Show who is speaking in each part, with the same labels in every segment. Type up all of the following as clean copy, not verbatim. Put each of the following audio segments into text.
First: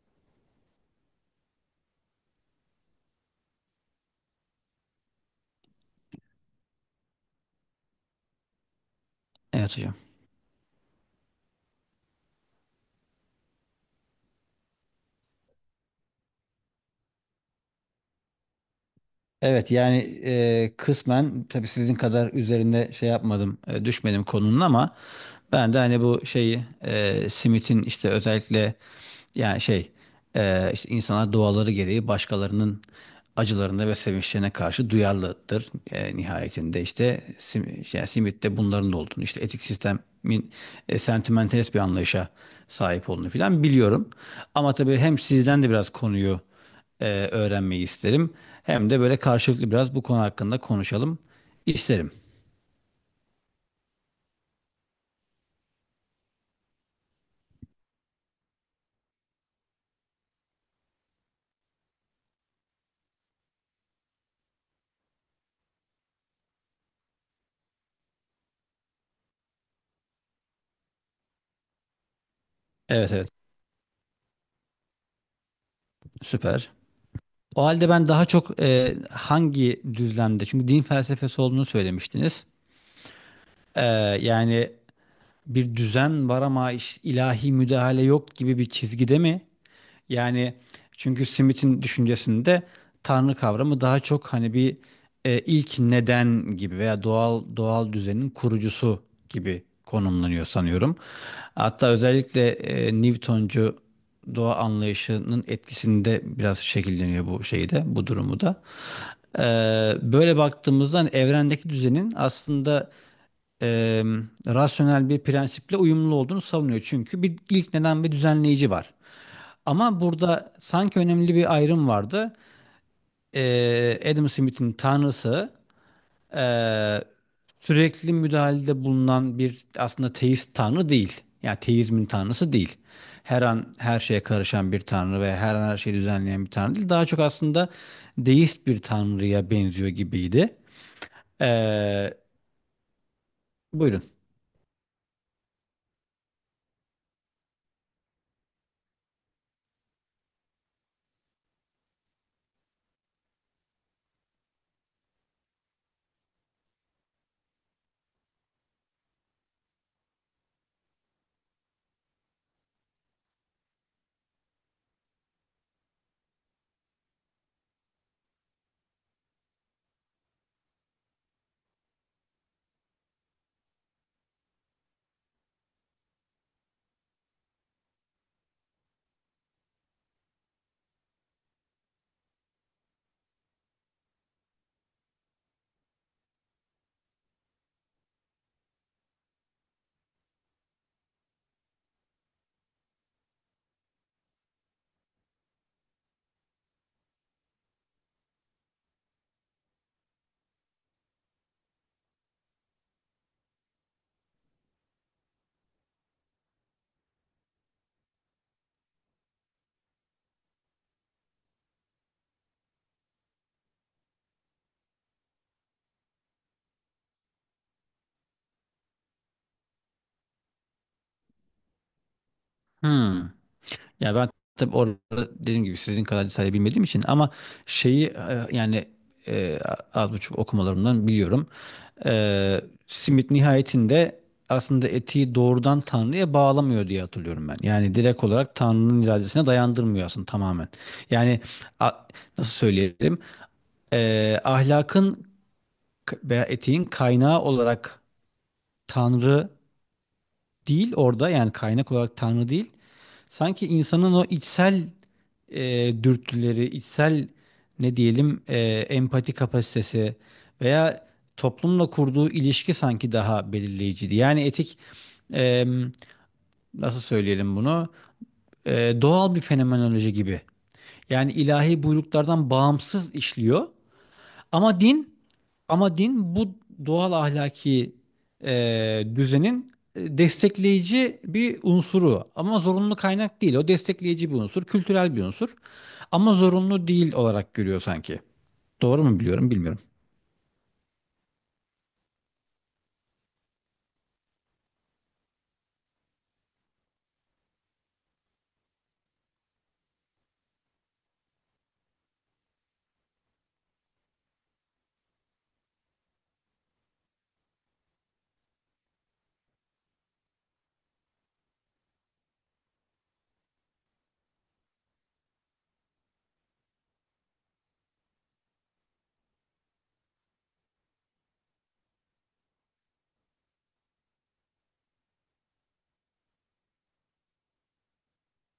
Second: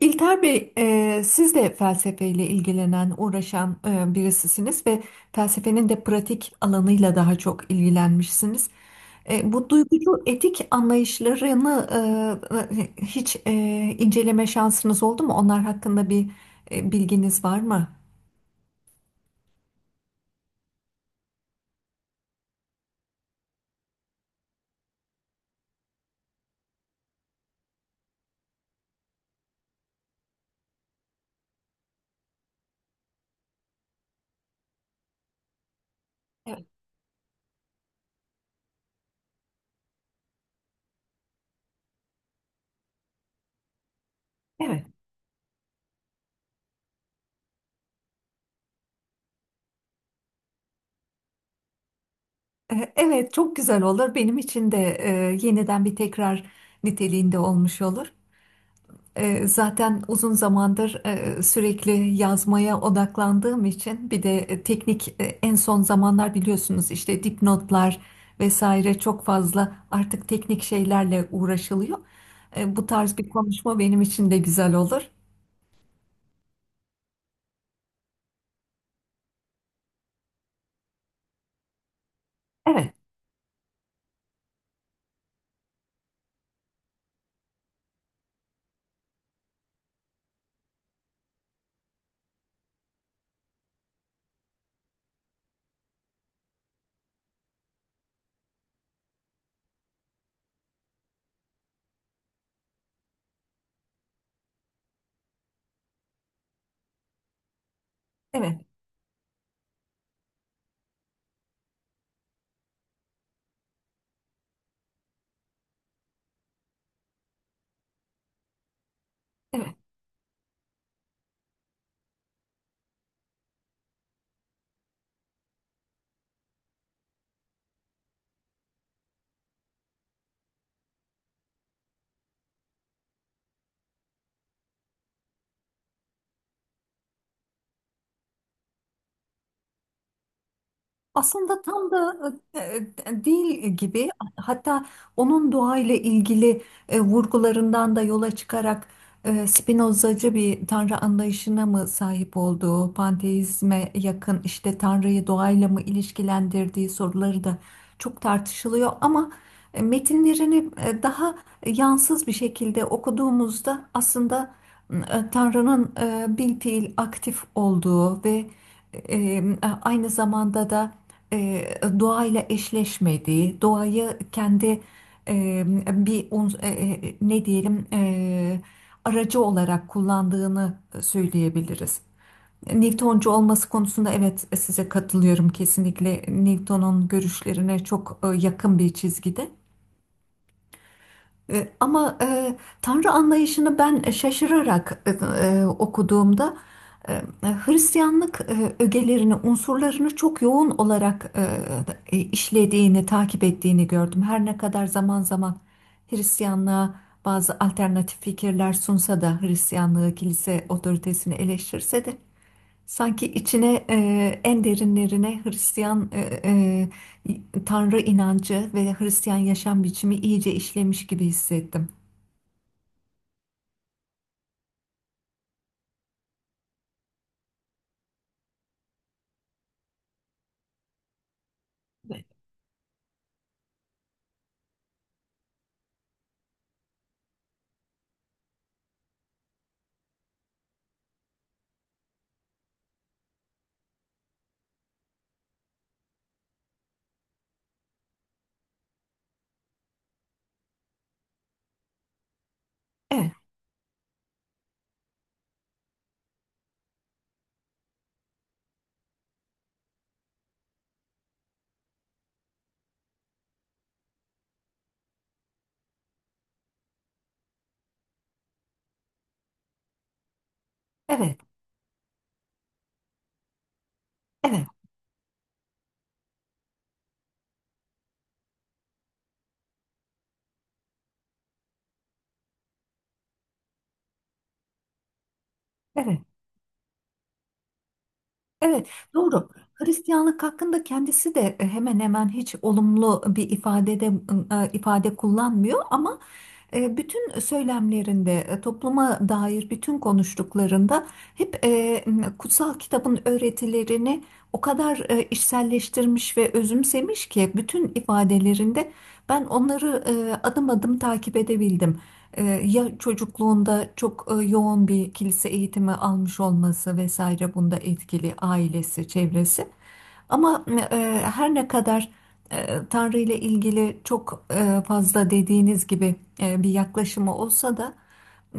Speaker 1: İlter Bey, siz de felsefeyle ilgilenen, uğraşan birisisiniz ve felsefenin de pratik alanıyla daha çok ilgilenmişsiniz. Bu
Speaker 2: Evet hocam.
Speaker 1: duygucu etik anlayışlarını e, e, hiç e, inceleme şansınız oldu mu? Onlar hakkında bir bilginiz var mı?
Speaker 2: Evet yani kısmen tabii sizin kadar üzerinde şey yapmadım, düşmedim konunun ama ben de hani bu şeyi, Smith'in işte özellikle, yani şey işte insanlar doğaları gereği başkalarının acılarına ve sevinçlerine karşı duyarlıdır.
Speaker 1: Evet.
Speaker 2: Nihayetinde işte yani Smith'te bunların da olduğunu, işte etik sistemin sentimentalist bir anlayışa sahip olduğunu filan biliyorum. Ama
Speaker 1: Evet.
Speaker 2: tabii hem sizden de biraz konuyu e, öğrenmeyi isterim. Hem de böyle karşılıklı biraz bu konu hakkında konuşalım isterim.
Speaker 1: Evet, çok güzel olur. Benim için de yeniden bir tekrar niteliğinde olmuş olur. Zaten uzun zamandır sürekli yazmaya odaklandığım için bir de teknik en son zamanlar biliyorsunuz işte dipnotlar vesaire çok fazla artık teknik şeylerle uğraşılıyor. Bu
Speaker 2: Evet
Speaker 1: tarz bir
Speaker 2: evet,
Speaker 1: konuşma benim için de güzel olur.
Speaker 2: süper. O halde ben daha çok, hangi düzlemde? Çünkü din felsefesi olduğunu söylemiştiniz.
Speaker 1: Evet,
Speaker 2: E, Yani bir düzen var ama ilahi müdahale yok gibi bir çizgide mi? Yani çünkü Smith'in düşüncesinde tanrı kavramı daha çok hani bir, ilk neden gibi veya doğal düzenin kurucusu gibi konumlanıyor sanıyorum. Hatta özellikle Newtoncu doğa anlayışının etkisinde biraz şekilleniyor bu şeyde, bu durumu
Speaker 1: evet,
Speaker 2: da. Böyle baktığımızda hani evrendeki düzenin aslında e, rasyonel bir prensiple uyumlu olduğunu savunuyor. Çünkü bir ilk neden ve düzenleyici var.
Speaker 1: evet.
Speaker 2: Ama burada sanki önemli bir ayrım vardı. Adam Smith'in tanrısı ee, sürekli müdahalede bulunan bir, aslında teist tanrı değil. Yani teizmin tanrısı değil. Her an her şeye karışan bir tanrı ve her an her şeyi düzenleyen bir tanrı değil. Daha çok aslında deist bir tanrıya benziyor gibiydi.
Speaker 1: Aslında tam
Speaker 2: Ee,
Speaker 1: da e, değil
Speaker 2: Buyurun.
Speaker 1: gibi, hatta onun doğayla ilgili vurgularından da yola çıkarak Spinozacı bir tanrı anlayışına mı sahip olduğu, panteizme yakın işte tanrıyı doğayla mı ilişkilendirdiği soruları da çok tartışılıyor ama metinlerini daha yansız bir şekilde okuduğumuzda aslında Tanrı'nın bilfiil aktif olduğu ve e, aynı zamanda da e, doğayla eşleşmediği, doğayı kendi e, bir uns- e, e, ne diyelim, aracı olarak kullandığını söyleyebiliriz. Newtoncu olması konusunda evet size katılıyorum, kesinlikle Newton'un görüşlerine çok yakın bir çizgide. Ama Tanrı anlayışını ben şaşırarak okuduğumda e, e, Hristiyanlık ögelerini, unsurlarını çok yoğun olarak işlediğini, takip ettiğini gördüm. Her ne kadar zaman zaman Hristiyanlığa bazı alternatif fikirler sunsa da, Hristiyanlığı, kilise otoritesini eleştirse de sanki içine, en derinlerine Hristiyan Tanrı inancı ve Hristiyan yaşam biçimi iyice işlemiş gibi hissettim.
Speaker 2: Hmm. Ya ben tabii orada dediğim gibi sizin kadar detaylı bilmediğim için ama şeyi e, yani e, az buçuk okumalarımdan biliyorum. E, Simit nihayetinde aslında etiği doğrudan Tanrı'ya bağlamıyor diye hatırlıyorum ben. Yani direkt olarak Tanrı'nın iradesine dayandırmıyor aslında tamamen. Yani a- Nasıl söyleyelim? Ahlakın veya etiğin kaynağı olarak Tanrı değil orada, yani kaynak olarak Tanrı değil.
Speaker 1: Evet,
Speaker 2: Sanki insanın o içsel dürtüleri, içsel, ne diyelim e, empati kapasitesi veya toplumla kurduğu ilişki sanki daha belirleyiciydi. Yani e, nasıl söyleyelim bunu? Doğal bir fenomenoloji gibi. Yani
Speaker 1: evet,
Speaker 2: ilahi buyruklardan bağımsız işliyor,
Speaker 1: evet,
Speaker 2: ama din bu doğal ahlaki düzenin destekleyici bir unsuru. Ama zorunlu kaynak değil. O destekleyici bir unsur, kültürel bir unsur.
Speaker 1: evet.
Speaker 2: Ama zorunlu değil olarak görüyor sanki.
Speaker 1: Evet,
Speaker 2: Doğru mu
Speaker 1: doğru.
Speaker 2: biliyorum bilmiyorum.
Speaker 1: Hristiyanlık hakkında kendisi de hemen hemen hiç olumlu bir ifadede ifade kullanmıyor ama bütün söylemlerinde, topluma dair bütün konuştuklarında hep kutsal kitabın öğretilerini o kadar içselleştirmiş ve özümsemiş ki, bütün ifadelerinde ben onları adım adım takip edebildim. Ya çocukluğunda çok yoğun bir kilise eğitimi almış olması vesaire bunda etkili, ailesi, çevresi. Ama her ne kadar Tanrı ile ilgili çok fazla, dediğiniz gibi, bir yaklaşımı olsa da,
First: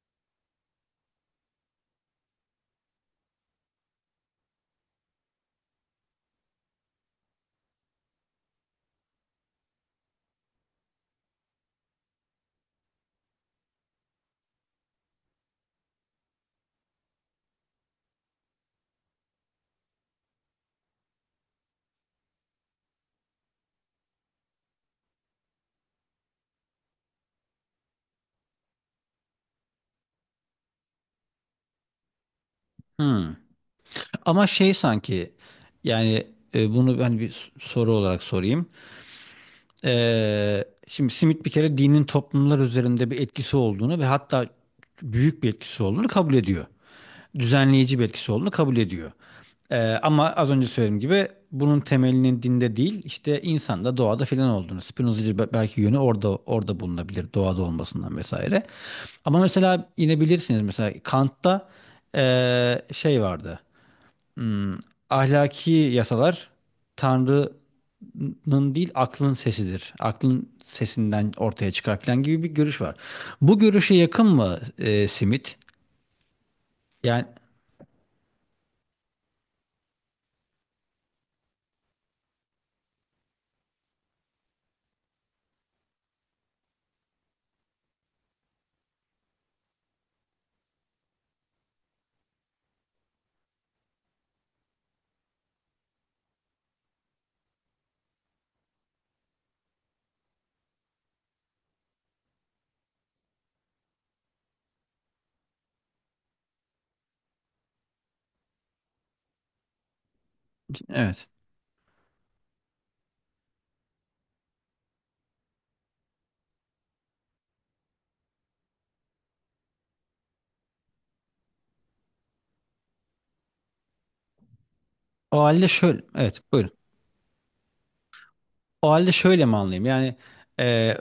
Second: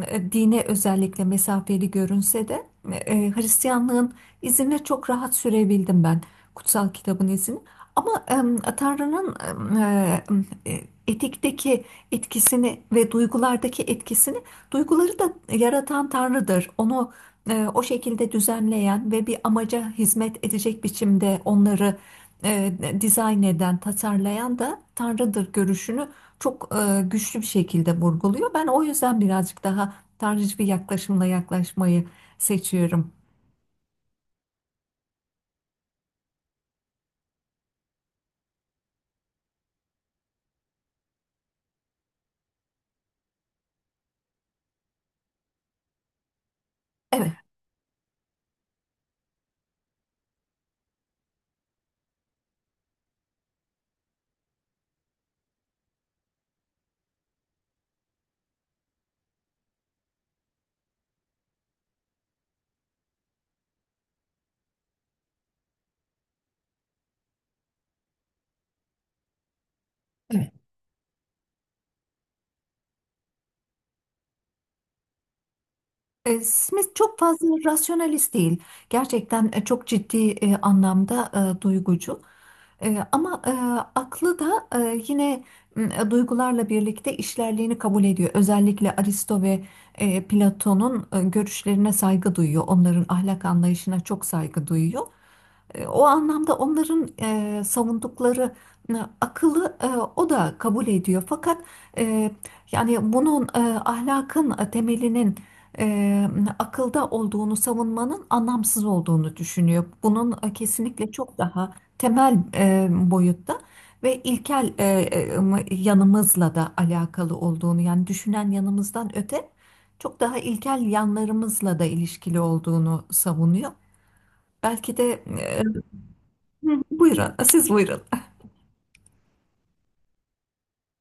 Speaker 1: dine özellikle mesafeli görünse de, Hristiyanlığın izine çok rahat sürebildim ben. Kutsal kitabın izini. Ama Tanrı'nın e, e, etikteki etkisini ve duygulardaki etkisini, duyguları da yaratan Tanrı'dır. Onu o şekilde düzenleyen ve bir amaca hizmet edecek biçimde onları e, dizayn eden, tasarlayan da Tanrı'dır görüşünü çok güçlü bir şekilde vurguluyor. Ben o yüzden birazcık daha tanrıcı bir yaklaşımla yaklaşmayı seçiyorum.
Speaker 2: Hmm. Ama şey sanki, yani bunu ben bir soru olarak sorayım. Şimdi Smith bir kere dinin toplumlar üzerinde bir etkisi olduğunu ve hatta büyük bir etkisi olduğunu kabul ediyor.
Speaker 1: Evet.
Speaker 2: Düzenleyici bir etkisi olduğunu kabul ediyor. Ama az önce söylediğim gibi bunun temelinin dinde değil, işte insanda, doğada filan olduğunu. Spinozacı belki yönü orada bulunabilir, doğada olmasından vesaire. Ama mesela yine bilirsiniz, mesela Kant'ta şey vardı. Hmm, Ahlaki yasalar Tanrı'nın değil aklın sesidir. Aklın
Speaker 1: Evet.
Speaker 2: sesinden ortaya çıkar falan gibi bir görüş var. Bu görüşe yakın mı, Simit?
Speaker 1: Smith çok
Speaker 2: Yani
Speaker 1: fazla rasyonalist değil. Gerçekten çok ciddi anlamda duygucu. Ama aklı da yine duygularla birlikte işlerliğini kabul ediyor. Özellikle Aristo ve Platon'un görüşlerine saygı duyuyor. Onların ahlak anlayışına çok saygı duyuyor. O anlamda onların savundukları e, akılı o da kabul ediyor. Fakat e, yani bunun ahlakın temelinin e, akılda olduğunu savunmanın anlamsız olduğunu düşünüyor. Bunun kesinlikle
Speaker 2: evet.
Speaker 1: çok daha temel boyutta ve ilkel yanımızla da alakalı olduğunu, yani düşünen yanımızdan öte çok daha ilkel yanlarımızla da ilişkili olduğunu savunuyor. Belki de...
Speaker 2: O halde şöyle. Evet, buyurun.
Speaker 1: Hı, buyurun, siz buyurun.
Speaker 2: O halde şöyle mi anlayayım? E,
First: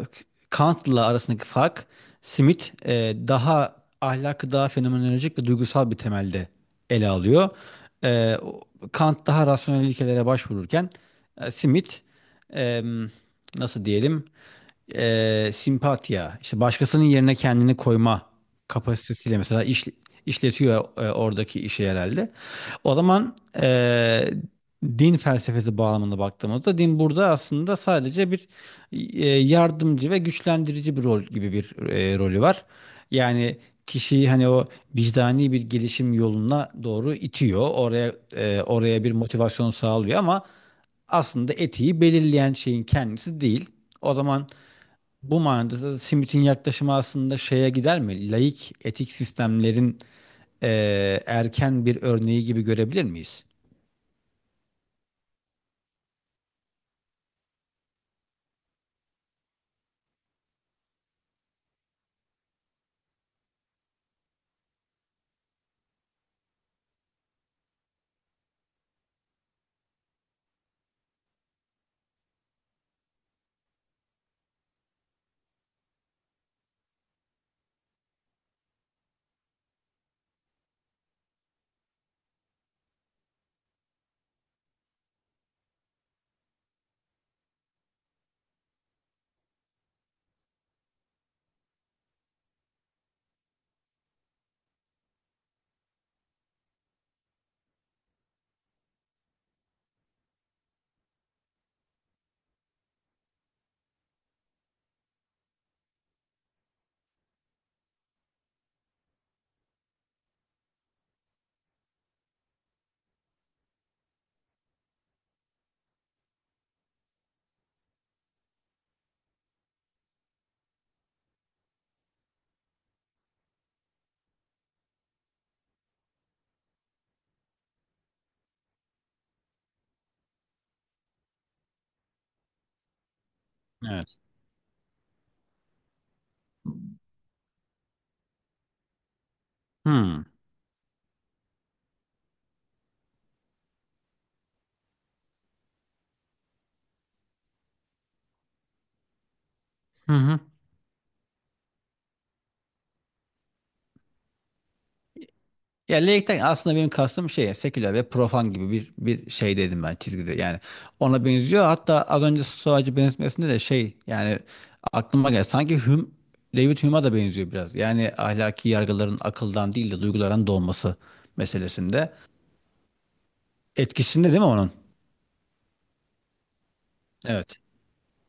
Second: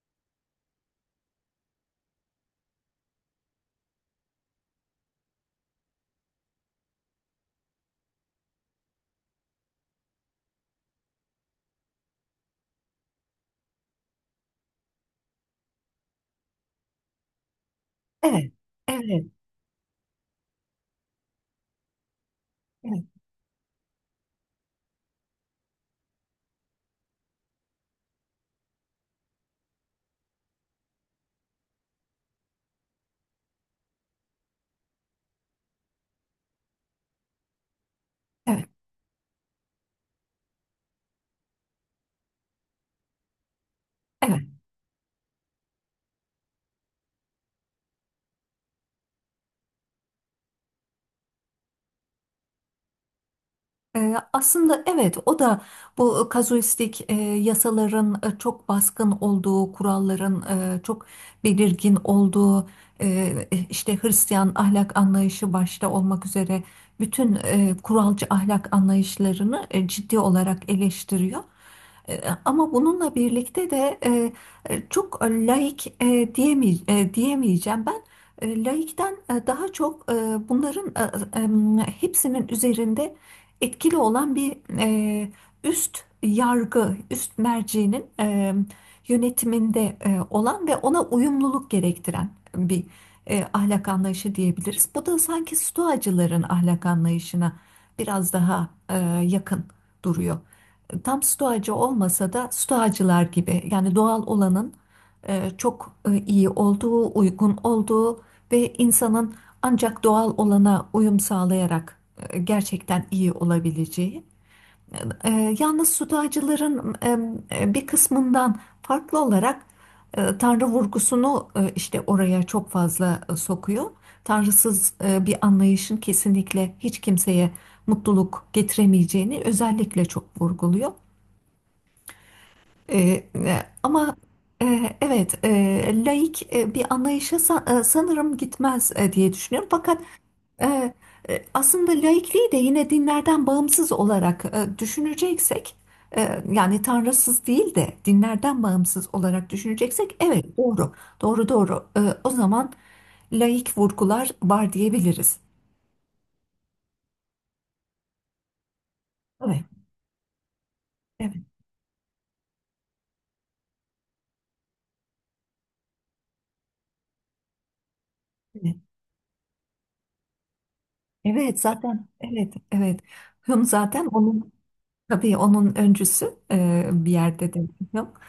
Speaker 2: Kant'la arasındaki fark, Smith daha ahlakı daha fenomenolojik ve duygusal bir temelde ele alıyor. E, o- Kant daha rasyonel ilkelere başvururken, Smith e, nasıl diyelim, simpatiya, işte başkasının yerine kendini koyma
Speaker 1: Evet, evet,
Speaker 2: kapasitesiyle mesela işletiyor oradaki işi herhalde. O
Speaker 1: evet,
Speaker 2: zaman, e, din felsefesi bağlamında baktığımızda din burada aslında sadece bir, yardımcı ve güçlendirici bir rol gibi bir rolü var. Yani kişiyi hani o vicdani bir gelişim yoluna doğru itiyor.
Speaker 1: evet,
Speaker 2: Oraya bir motivasyon sağlıyor ama aslında etiği belirleyen şeyin kendisi değil. O
Speaker 1: evet.
Speaker 2: zaman bu manada da Smith'in yaklaşımı aslında şeye gider mi? Laik etik sistemlerin erken bir örneği gibi görebilir miyiz?
Speaker 1: Aslında evet, o da bu kazuistik yasaların çok baskın olduğu, kuralların çok belirgin olduğu, e, işte Hristiyan ahlak anlayışı başta olmak üzere bütün kuralcı ahlak anlayışlarını ciddi olarak eleştiriyor. Ama bununla birlikte de çok laik diyemeyeceğim ben. Laikten daha çok bunların hepsinin üzerinde etkili olan bir üst yargı, üst mercinin yönetiminde olan ve ona uyumluluk gerektiren bir ahlak anlayışı diyebiliriz. Bu da sanki stoacıların ahlak anlayışına biraz daha yakın duruyor. Tam stoacı olmasa da stoacılar gibi, yani doğal olanın çok iyi olduğu, uygun olduğu ve insanın ancak doğal olana uyum sağlayarak gerçekten iyi olabileceği. E, Yalnız sudacıların bir kısmından farklı olarak Tanrı vurgusunu işte oraya çok fazla sokuyor. Tanrısız bir anlayışın kesinlikle hiç kimseye mutluluk getiremeyeceğini özellikle çok vurguluyor. E, e, Ama
Speaker 2: Evet.
Speaker 1: evet, laik bir anlayışa sanırım gitmez diye düşünüyorum. Fakat
Speaker 2: Hmm.
Speaker 1: e, aslında laikliği de yine dinlerden bağımsız olarak düşüneceksek, yani tanrısız değil de dinlerden bağımsız olarak
Speaker 2: Hı
Speaker 1: düşüneceksek,
Speaker 2: hı.
Speaker 1: evet doğru, doğru, doğru. O zaman laik vurgular var diyebiliriz.
Speaker 2: Ya laikten aslında benim kastım şey, seküler ve profan gibi bir, şey
Speaker 1: Evet,
Speaker 2: dedim ben, çizgide yani ona
Speaker 1: evet,
Speaker 2: benziyor. Hatta az önce Stoacı benzetmesinde de şey, yani aklıma geldi, sanki Hume, David Hume'a da benziyor biraz, yani ahlaki
Speaker 1: evet.
Speaker 2: yargıların akıldan değil de duygulardan doğması
Speaker 1: Evet, zaten
Speaker 2: meselesinde
Speaker 1: evet, evet. Hume zaten
Speaker 2: etkisinde değil mi
Speaker 1: onun...
Speaker 2: onun?
Speaker 1: Tabii onun öncüsü bir yerde
Speaker 2: Evet.
Speaker 1: de. Yok.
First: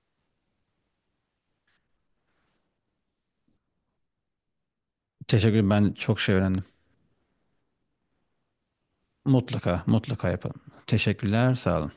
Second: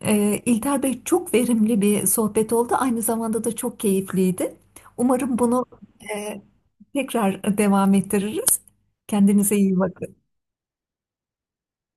Speaker 1: İlter Bey, çok verimli bir sohbet oldu. Aynı zamanda da çok keyifliydi. Umarım
Speaker 2: Teşekkür
Speaker 1: bunu
Speaker 2: ederim. Ben çok şey
Speaker 1: e,
Speaker 2: öğrendim.
Speaker 1: tekrar devam ettiririz. Kendinize iyi
Speaker 2: Mutlaka
Speaker 1: bakın.
Speaker 2: mutlaka yapalım. Teşekkürler, sağ olun.